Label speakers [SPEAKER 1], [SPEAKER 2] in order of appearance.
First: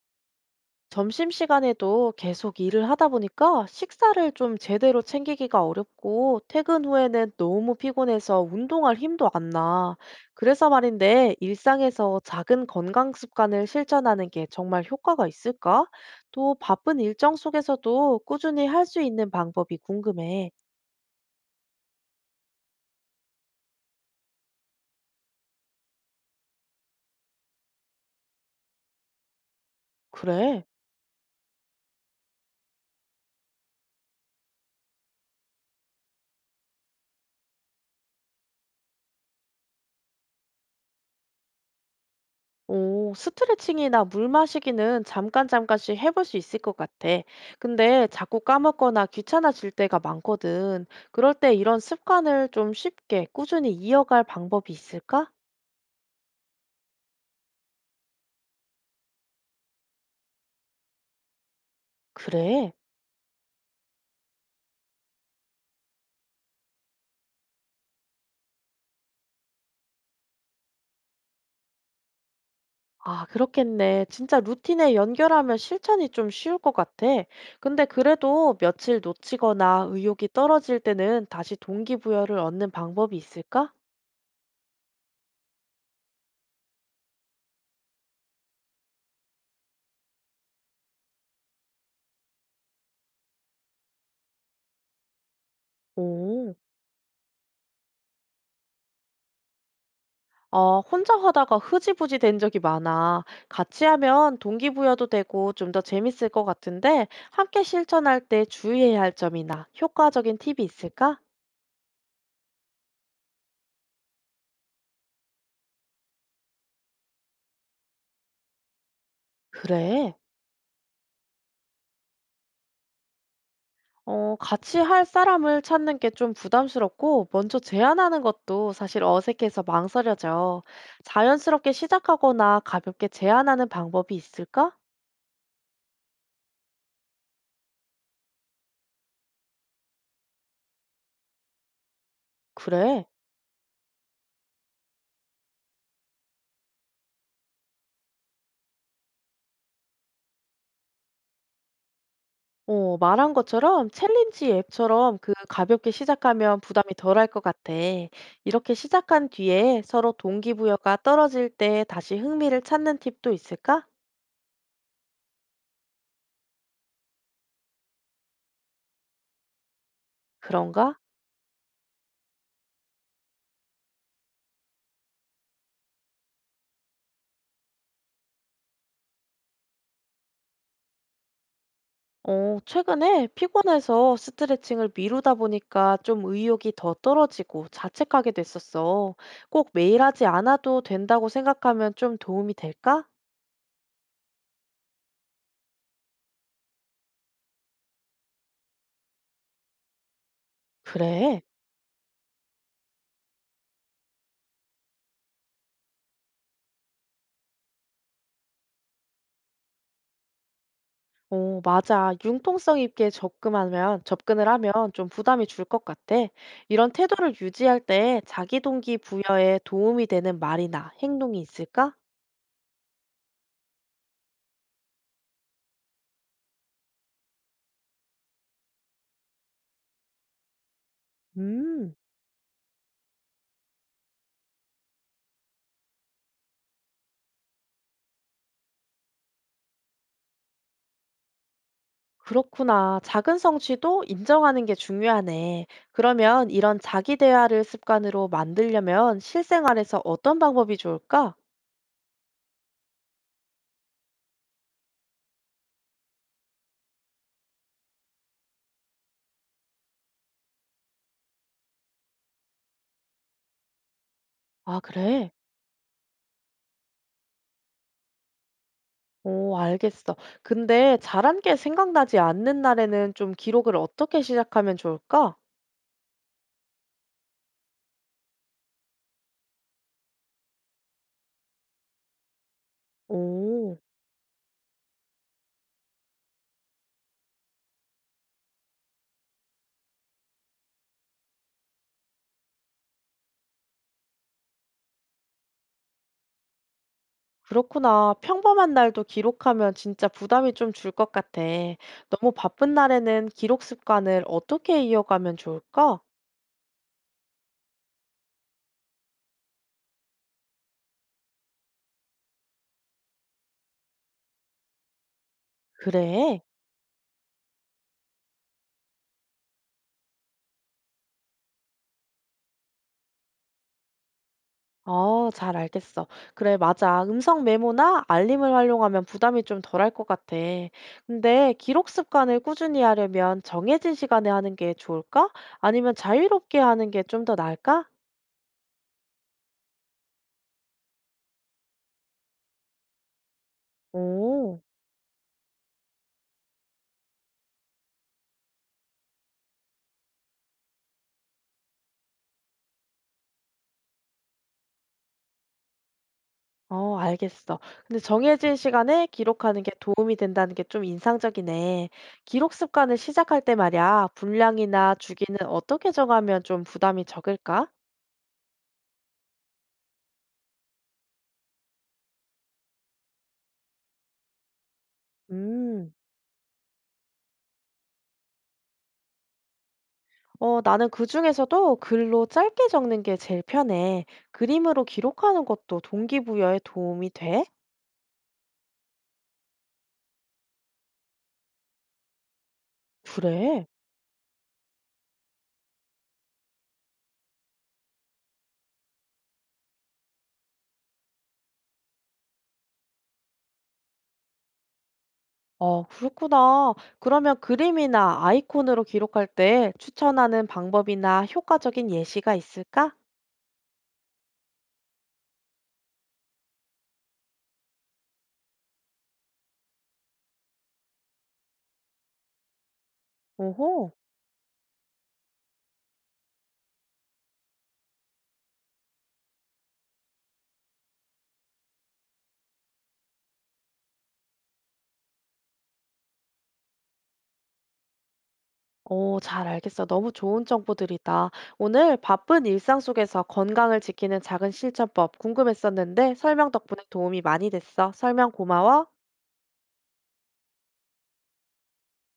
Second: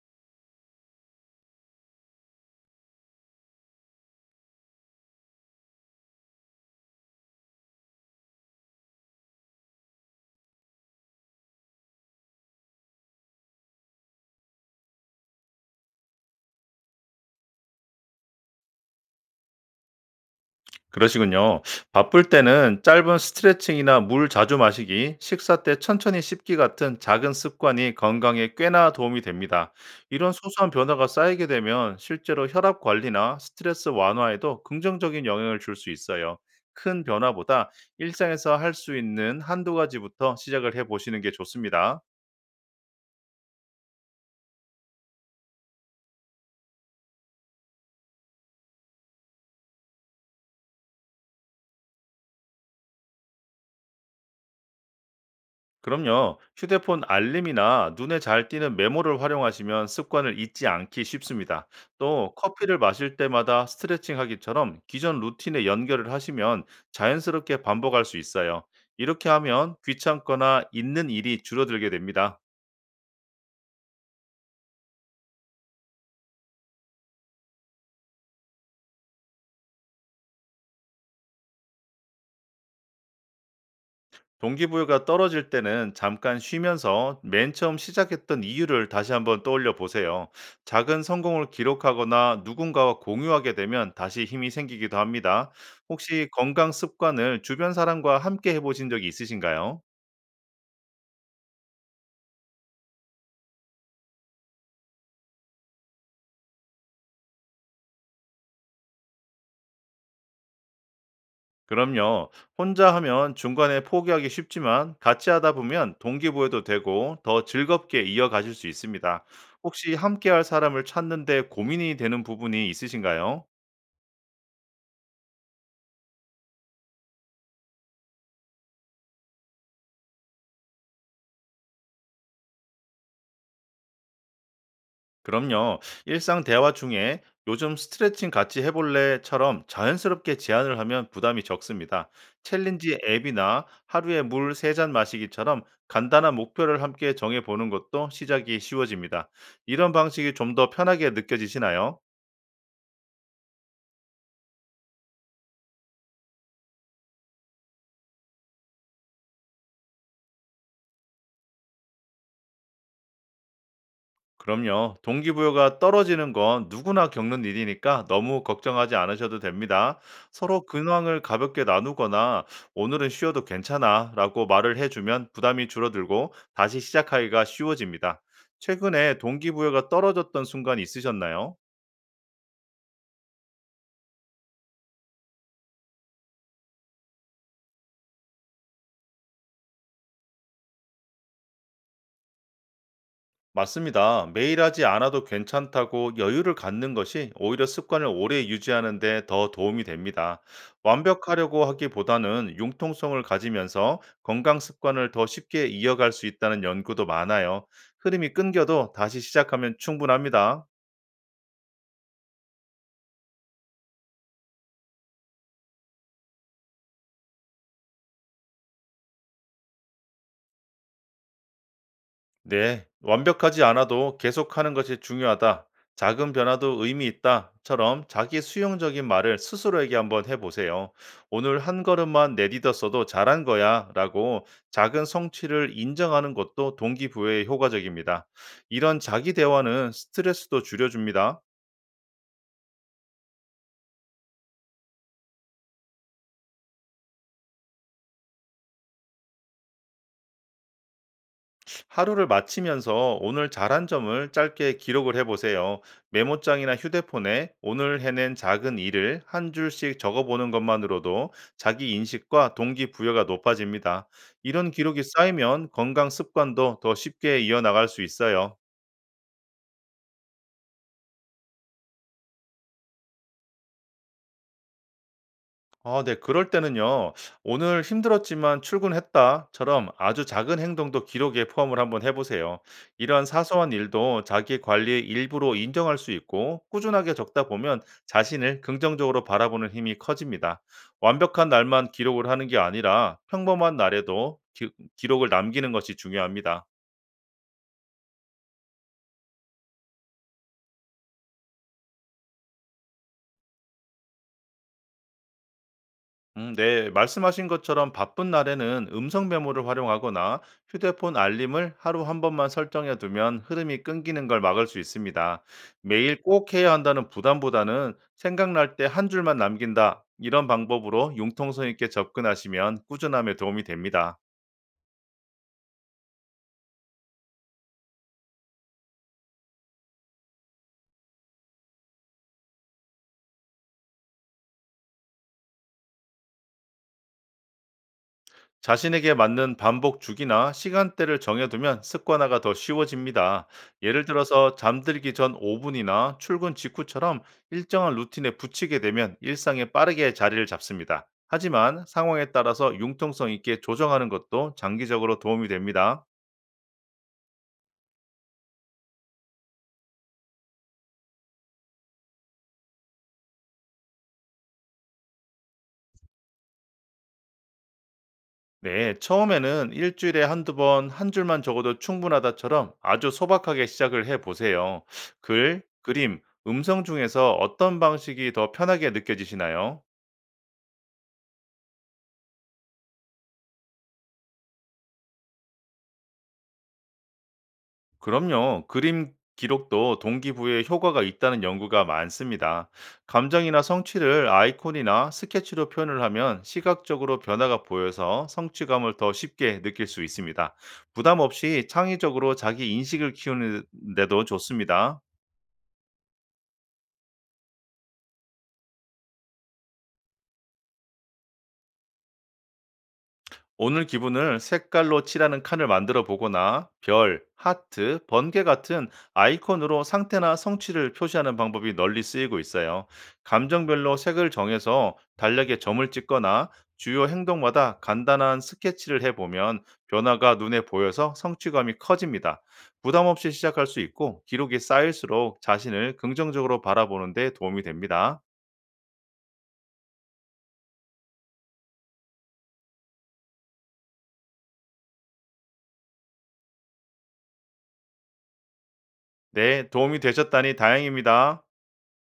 [SPEAKER 1] 점심시간에도 계속 일을 하다 보니까 식사를 좀 제대로 챙기기가 어렵고 퇴근 후에는 너무 피곤해서 운동할 힘도 안 나. 그래서 말인데 일상에서 작은 건강 습관을 실천하는 게 정말 효과가 있을까? 또 바쁜 일정 속에서도 꾸준히 할 수 있는 방법이 궁금해.
[SPEAKER 2] 그러시군요. 바쁠 때는 짧은 스트레칭이나 물 자주 마시기, 식사 때 천천히 씹기 같은 작은 습관이 건강에 꽤나 도움이 됩니다. 이런
[SPEAKER 1] 그래.
[SPEAKER 2] 소소한 변화가 쌓이게 되면 실제로 혈압 관리나 스트레스 완화에도 긍정적인 영향을 줄 수 있어요. 큰 변화보다 일상에서 할 수 있는 한두 가지부터 시작을 해 보시는 게 좋습니다.
[SPEAKER 1] 오, 스트레칭이나 물 마시기는 잠깐 잠깐씩 해볼 수 있을 것 같아. 근데 자꾸 까먹거나 귀찮아질 때가 많거든. 그럴 때 이런 습관을 좀 쉽게 꾸준히 이어갈 방법이 있을까?
[SPEAKER 2] 그럼요. 휴대폰 알림이나 눈에 잘 띄는 메모를 활용하시면 습관을 잊지 않기 쉽습니다. 또
[SPEAKER 1] 그래.
[SPEAKER 2] 커피를 마실 때마다 스트레칭 하기처럼 기존 루틴에 연결을 하시면 자연스럽게 반복할 수 있어요. 이렇게 하면 귀찮거나 잊는 일이 줄어들게 됩니다.
[SPEAKER 1] 아, 그렇겠네. 진짜 루틴에 연결하면 실천이 좀 쉬울 것 같아. 근데 그래도 며칠 놓치거나 의욕이 떨어질 때는 다시 동기부여를 얻는 방법이 있을까?
[SPEAKER 2] 동기부여가 떨어질 때는 잠깐 쉬면서 맨 처음 시작했던 이유를 다시 한번 떠올려 보세요. 작은 성공을 기록하거나 누군가와 공유하게 되면 다시 힘이 생기기도 합니다. 혹시
[SPEAKER 1] 오.
[SPEAKER 2] 건강 습관을 주변 사람과 함께 해보신 적이 있으신가요?
[SPEAKER 1] 어, 혼자 하다가 흐지부지 된 적이 많아. 같이 하면 동기부여도 되고 좀 더 재밌을 것 같은데, 함께 실천할 때 주의해야 할 점이나 효과적인 팁이 있을까?
[SPEAKER 2] 그럼요. 혼자 하면 중간에 포기하기 쉽지만 같이 하다 보면 동기부여도 되고 더 즐겁게 이어가실 수 있습니다. 혹시
[SPEAKER 1] 그래.
[SPEAKER 2] 함께할 사람을 찾는데 고민이 되는 부분이 있으신가요?
[SPEAKER 1] 어, 같이 할 사람을 찾는 게 좀 부담스럽고, 먼저 제안하는 것도 사실 어색해서 망설여져. 자연스럽게 시작하거나 가볍게 제안하는 방법이 있을까?
[SPEAKER 2] 그럼요. 일상 대화 중에 요즘 스트레칭 같이 해볼래?처럼 자연스럽게 제안을 하면 부담이 적습니다. 챌린지
[SPEAKER 1] 그래.
[SPEAKER 2] 앱이나 하루에 물 3잔 마시기처럼 간단한 목표를 함께 정해보는 것도 시작이 쉬워집니다. 이런 방식이 좀 더 편하게 느껴지시나요?
[SPEAKER 1] 어, 말한 것처럼 챌린지 앱처럼 그 가볍게 시작하면 부담이 덜할 것 같아. 이렇게 시작한 뒤에 서로 동기부여가 떨어질 때 다시 흥미를 찾는 팁도 있을까?
[SPEAKER 2] 그럼요. 동기부여가 떨어지는 건 누구나 겪는 일이니까 너무 걱정하지 않으셔도 됩니다. 서로
[SPEAKER 1] 그런가?
[SPEAKER 2] 근황을 가볍게 나누거나 오늘은 쉬어도 괜찮아 라고 말을 해주면 부담이 줄어들고 다시 시작하기가 쉬워집니다. 최근에 동기부여가 떨어졌던 순간 있으셨나요?
[SPEAKER 1] 어, 최근에 피곤해서 스트레칭을 미루다 보니까 좀 의욕이 더 떨어지고 자책하게 됐었어. 꼭 매일 하지 않아도 된다고 생각하면 좀 도움이 될까?
[SPEAKER 2] 맞습니다. 매일 하지 않아도 괜찮다고 여유를 갖는 것이 오히려 습관을 오래 유지하는 데 더 도움이 됩니다.
[SPEAKER 1] 그래.
[SPEAKER 2] 완벽하려고 하기보다는 융통성을 가지면서 건강 습관을 더 쉽게 이어갈 수 있다는 연구도 많아요. 흐름이 끊겨도 다시 시작하면 충분합니다.
[SPEAKER 1] 오, 맞아. 융통성 있게 접근을 하면 좀 부담이 줄 것 같아. 이런 태도를 유지할 때 자기 동기 부여에 도움이 되는 말이나 행동이 있을까?
[SPEAKER 2] 네, 완벽하지 않아도 계속하는 것이 중요하다. 작은 변화도 의미 있다.처럼 자기 수용적인 말을 스스로에게 한번 해보세요. 오늘 한
[SPEAKER 1] 음,
[SPEAKER 2] 걸음만 내딛었어도 잘한 거야. 라고 작은 성취를 인정하는 것도 동기부여에 효과적입니다. 이런 자기 대화는 스트레스도 줄여줍니다.
[SPEAKER 1] 그렇구나. 작은 성취도 인정하는 게 중요하네. 그러면 이런 자기 대화를 습관으로 만들려면 실생활에서 어떤 방법이 좋을까?
[SPEAKER 2] 하루를 마치면서 오늘 잘한 점을 짧게 기록을 해보세요. 메모장이나 휴대폰에 오늘 해낸 작은 일을 한 줄씩 적어보는 것만으로도 자기 인식과 동기부여가 높아집니다. 이런
[SPEAKER 1] 아,
[SPEAKER 2] 기록이
[SPEAKER 1] 그래?
[SPEAKER 2] 쌓이면 건강 습관도 더 쉽게 이어나갈 수 있어요.
[SPEAKER 1] 오, 알겠어. 근데 잘한 게 생각나지 않는 날에는 좀 기록을 어떻게 시작하면 좋을까?
[SPEAKER 2] 아, 네. 그럴 때는요. "오늘 힘들었지만 출근했다."처럼 아주 작은 행동도 기록에 포함을 한번 해 보세요. 이런 사소한
[SPEAKER 1] 오.
[SPEAKER 2] 일도 자기 관리의 일부로 인정할 수 있고 꾸준하게 적다 보면 자신을 긍정적으로 바라보는 힘이 커집니다. 완벽한 날만 기록을 하는 게 아니라 평범한 날에도 기 기록을 남기는 것이 중요합니다.
[SPEAKER 1] 그렇구나. 평범한 날도 기록하면 진짜 부담이 좀 줄 것 같아. 너무 바쁜 날에는 기록 습관을 어떻게 이어가면 좋을까?
[SPEAKER 2] 네, 말씀하신 것처럼 바쁜 날에는 음성 메모를 활용하거나 휴대폰 알림을 하루 한 번만 설정해 두면 흐름이 끊기는 걸 막을 수 있습니다. 매일
[SPEAKER 1] 그래.
[SPEAKER 2] 꼭 해야 한다는 부담보다는 생각날 때 한 줄만 남긴다. 이런 방법으로 융통성 있게 접근하시면 꾸준함에 도움이 됩니다.
[SPEAKER 1] 어, 잘 알겠어. 그래, 맞아. 음성 메모나 알림을 활용하면 부담이 좀 덜할 것 같아. 근데 기록 습관을 꾸준히 하려면 정해진 시간에 하는 게 좋을까? 아니면 자유롭게 하는 게 좀 더 나을까?
[SPEAKER 2] 자신에게 맞는 반복 주기나 시간대를 정해두면 습관화가 더 쉬워집니다. 예를 들어서
[SPEAKER 1] 오.
[SPEAKER 2] 잠들기 전 5분이나 출근 직후처럼 일정한 루틴에 붙이게 되면 일상에 빠르게 자리를 잡습니다. 하지만 상황에 따라서 융통성 있게 조정하는 것도 장기적으로 도움이 됩니다.
[SPEAKER 1] 어, 알겠어. 근데 정해진 시간에 기록하는 게 도움이 된다는 게 좀 인상적이네. 기록 습관을 시작할 때 말이야, 분량이나 주기는 어떻게 정하면 좀 부담이 적을까?
[SPEAKER 2] 네, 처음에는 일주일에 한두 번, 한 줄만 적어도 충분하다처럼 아주 소박하게 시작을 해 보세요. 글,
[SPEAKER 1] 음,
[SPEAKER 2] 그림, 음성 중에서 어떤 방식이 더 편하게 느껴지시나요?
[SPEAKER 1] 어, 나는 그중에서도 글로 짧게 적는 게 제일 편해. 그림으로 기록하는 것도 동기부여에 도움이 돼?
[SPEAKER 2] 그럼요. 그림 기록도 동기부여에 효과가 있다는 연구가 많습니다. 감정이나
[SPEAKER 1] 그래.
[SPEAKER 2] 성취를 아이콘이나 스케치로 표현을 하면 시각적으로 변화가 보여서 성취감을 더 쉽게 느낄 수 있습니다. 부담 없이 창의적으로 자기 인식을 키우는 데도 좋습니다.
[SPEAKER 1] 어, 그렇구나. 그러면 그림이나 아이콘으로 기록할 때 추천하는 방법이나 효과적인 예시가 있을까?
[SPEAKER 2] 오늘 기분을 색깔로 칠하는 칸을 만들어 보거나 별, 하트, 번개 같은 아이콘으로 상태나 성취를 표시하는 방법이 널리 쓰이고 있어요.
[SPEAKER 1] 오호.
[SPEAKER 2] 감정별로 색을 정해서 달력에 점을 찍거나 주요 행동마다 간단한 스케치를 해보면 변화가 눈에 보여서 성취감이 커집니다. 부담 없이 시작할 수 있고 기록이 쌓일수록 자신을 긍정적으로 바라보는 데 도움이 됩니다.
[SPEAKER 1] 오, 잘 알겠어. 너무 좋은 정보들이다. 오늘 바쁜 일상 속에서 건강을 지키는 작은 실천법 궁금했었는데 설명 덕분에 도움이 많이 됐어. 설명 고마워.
[SPEAKER 2] 네, 도움이 되셨다니 다행입니다.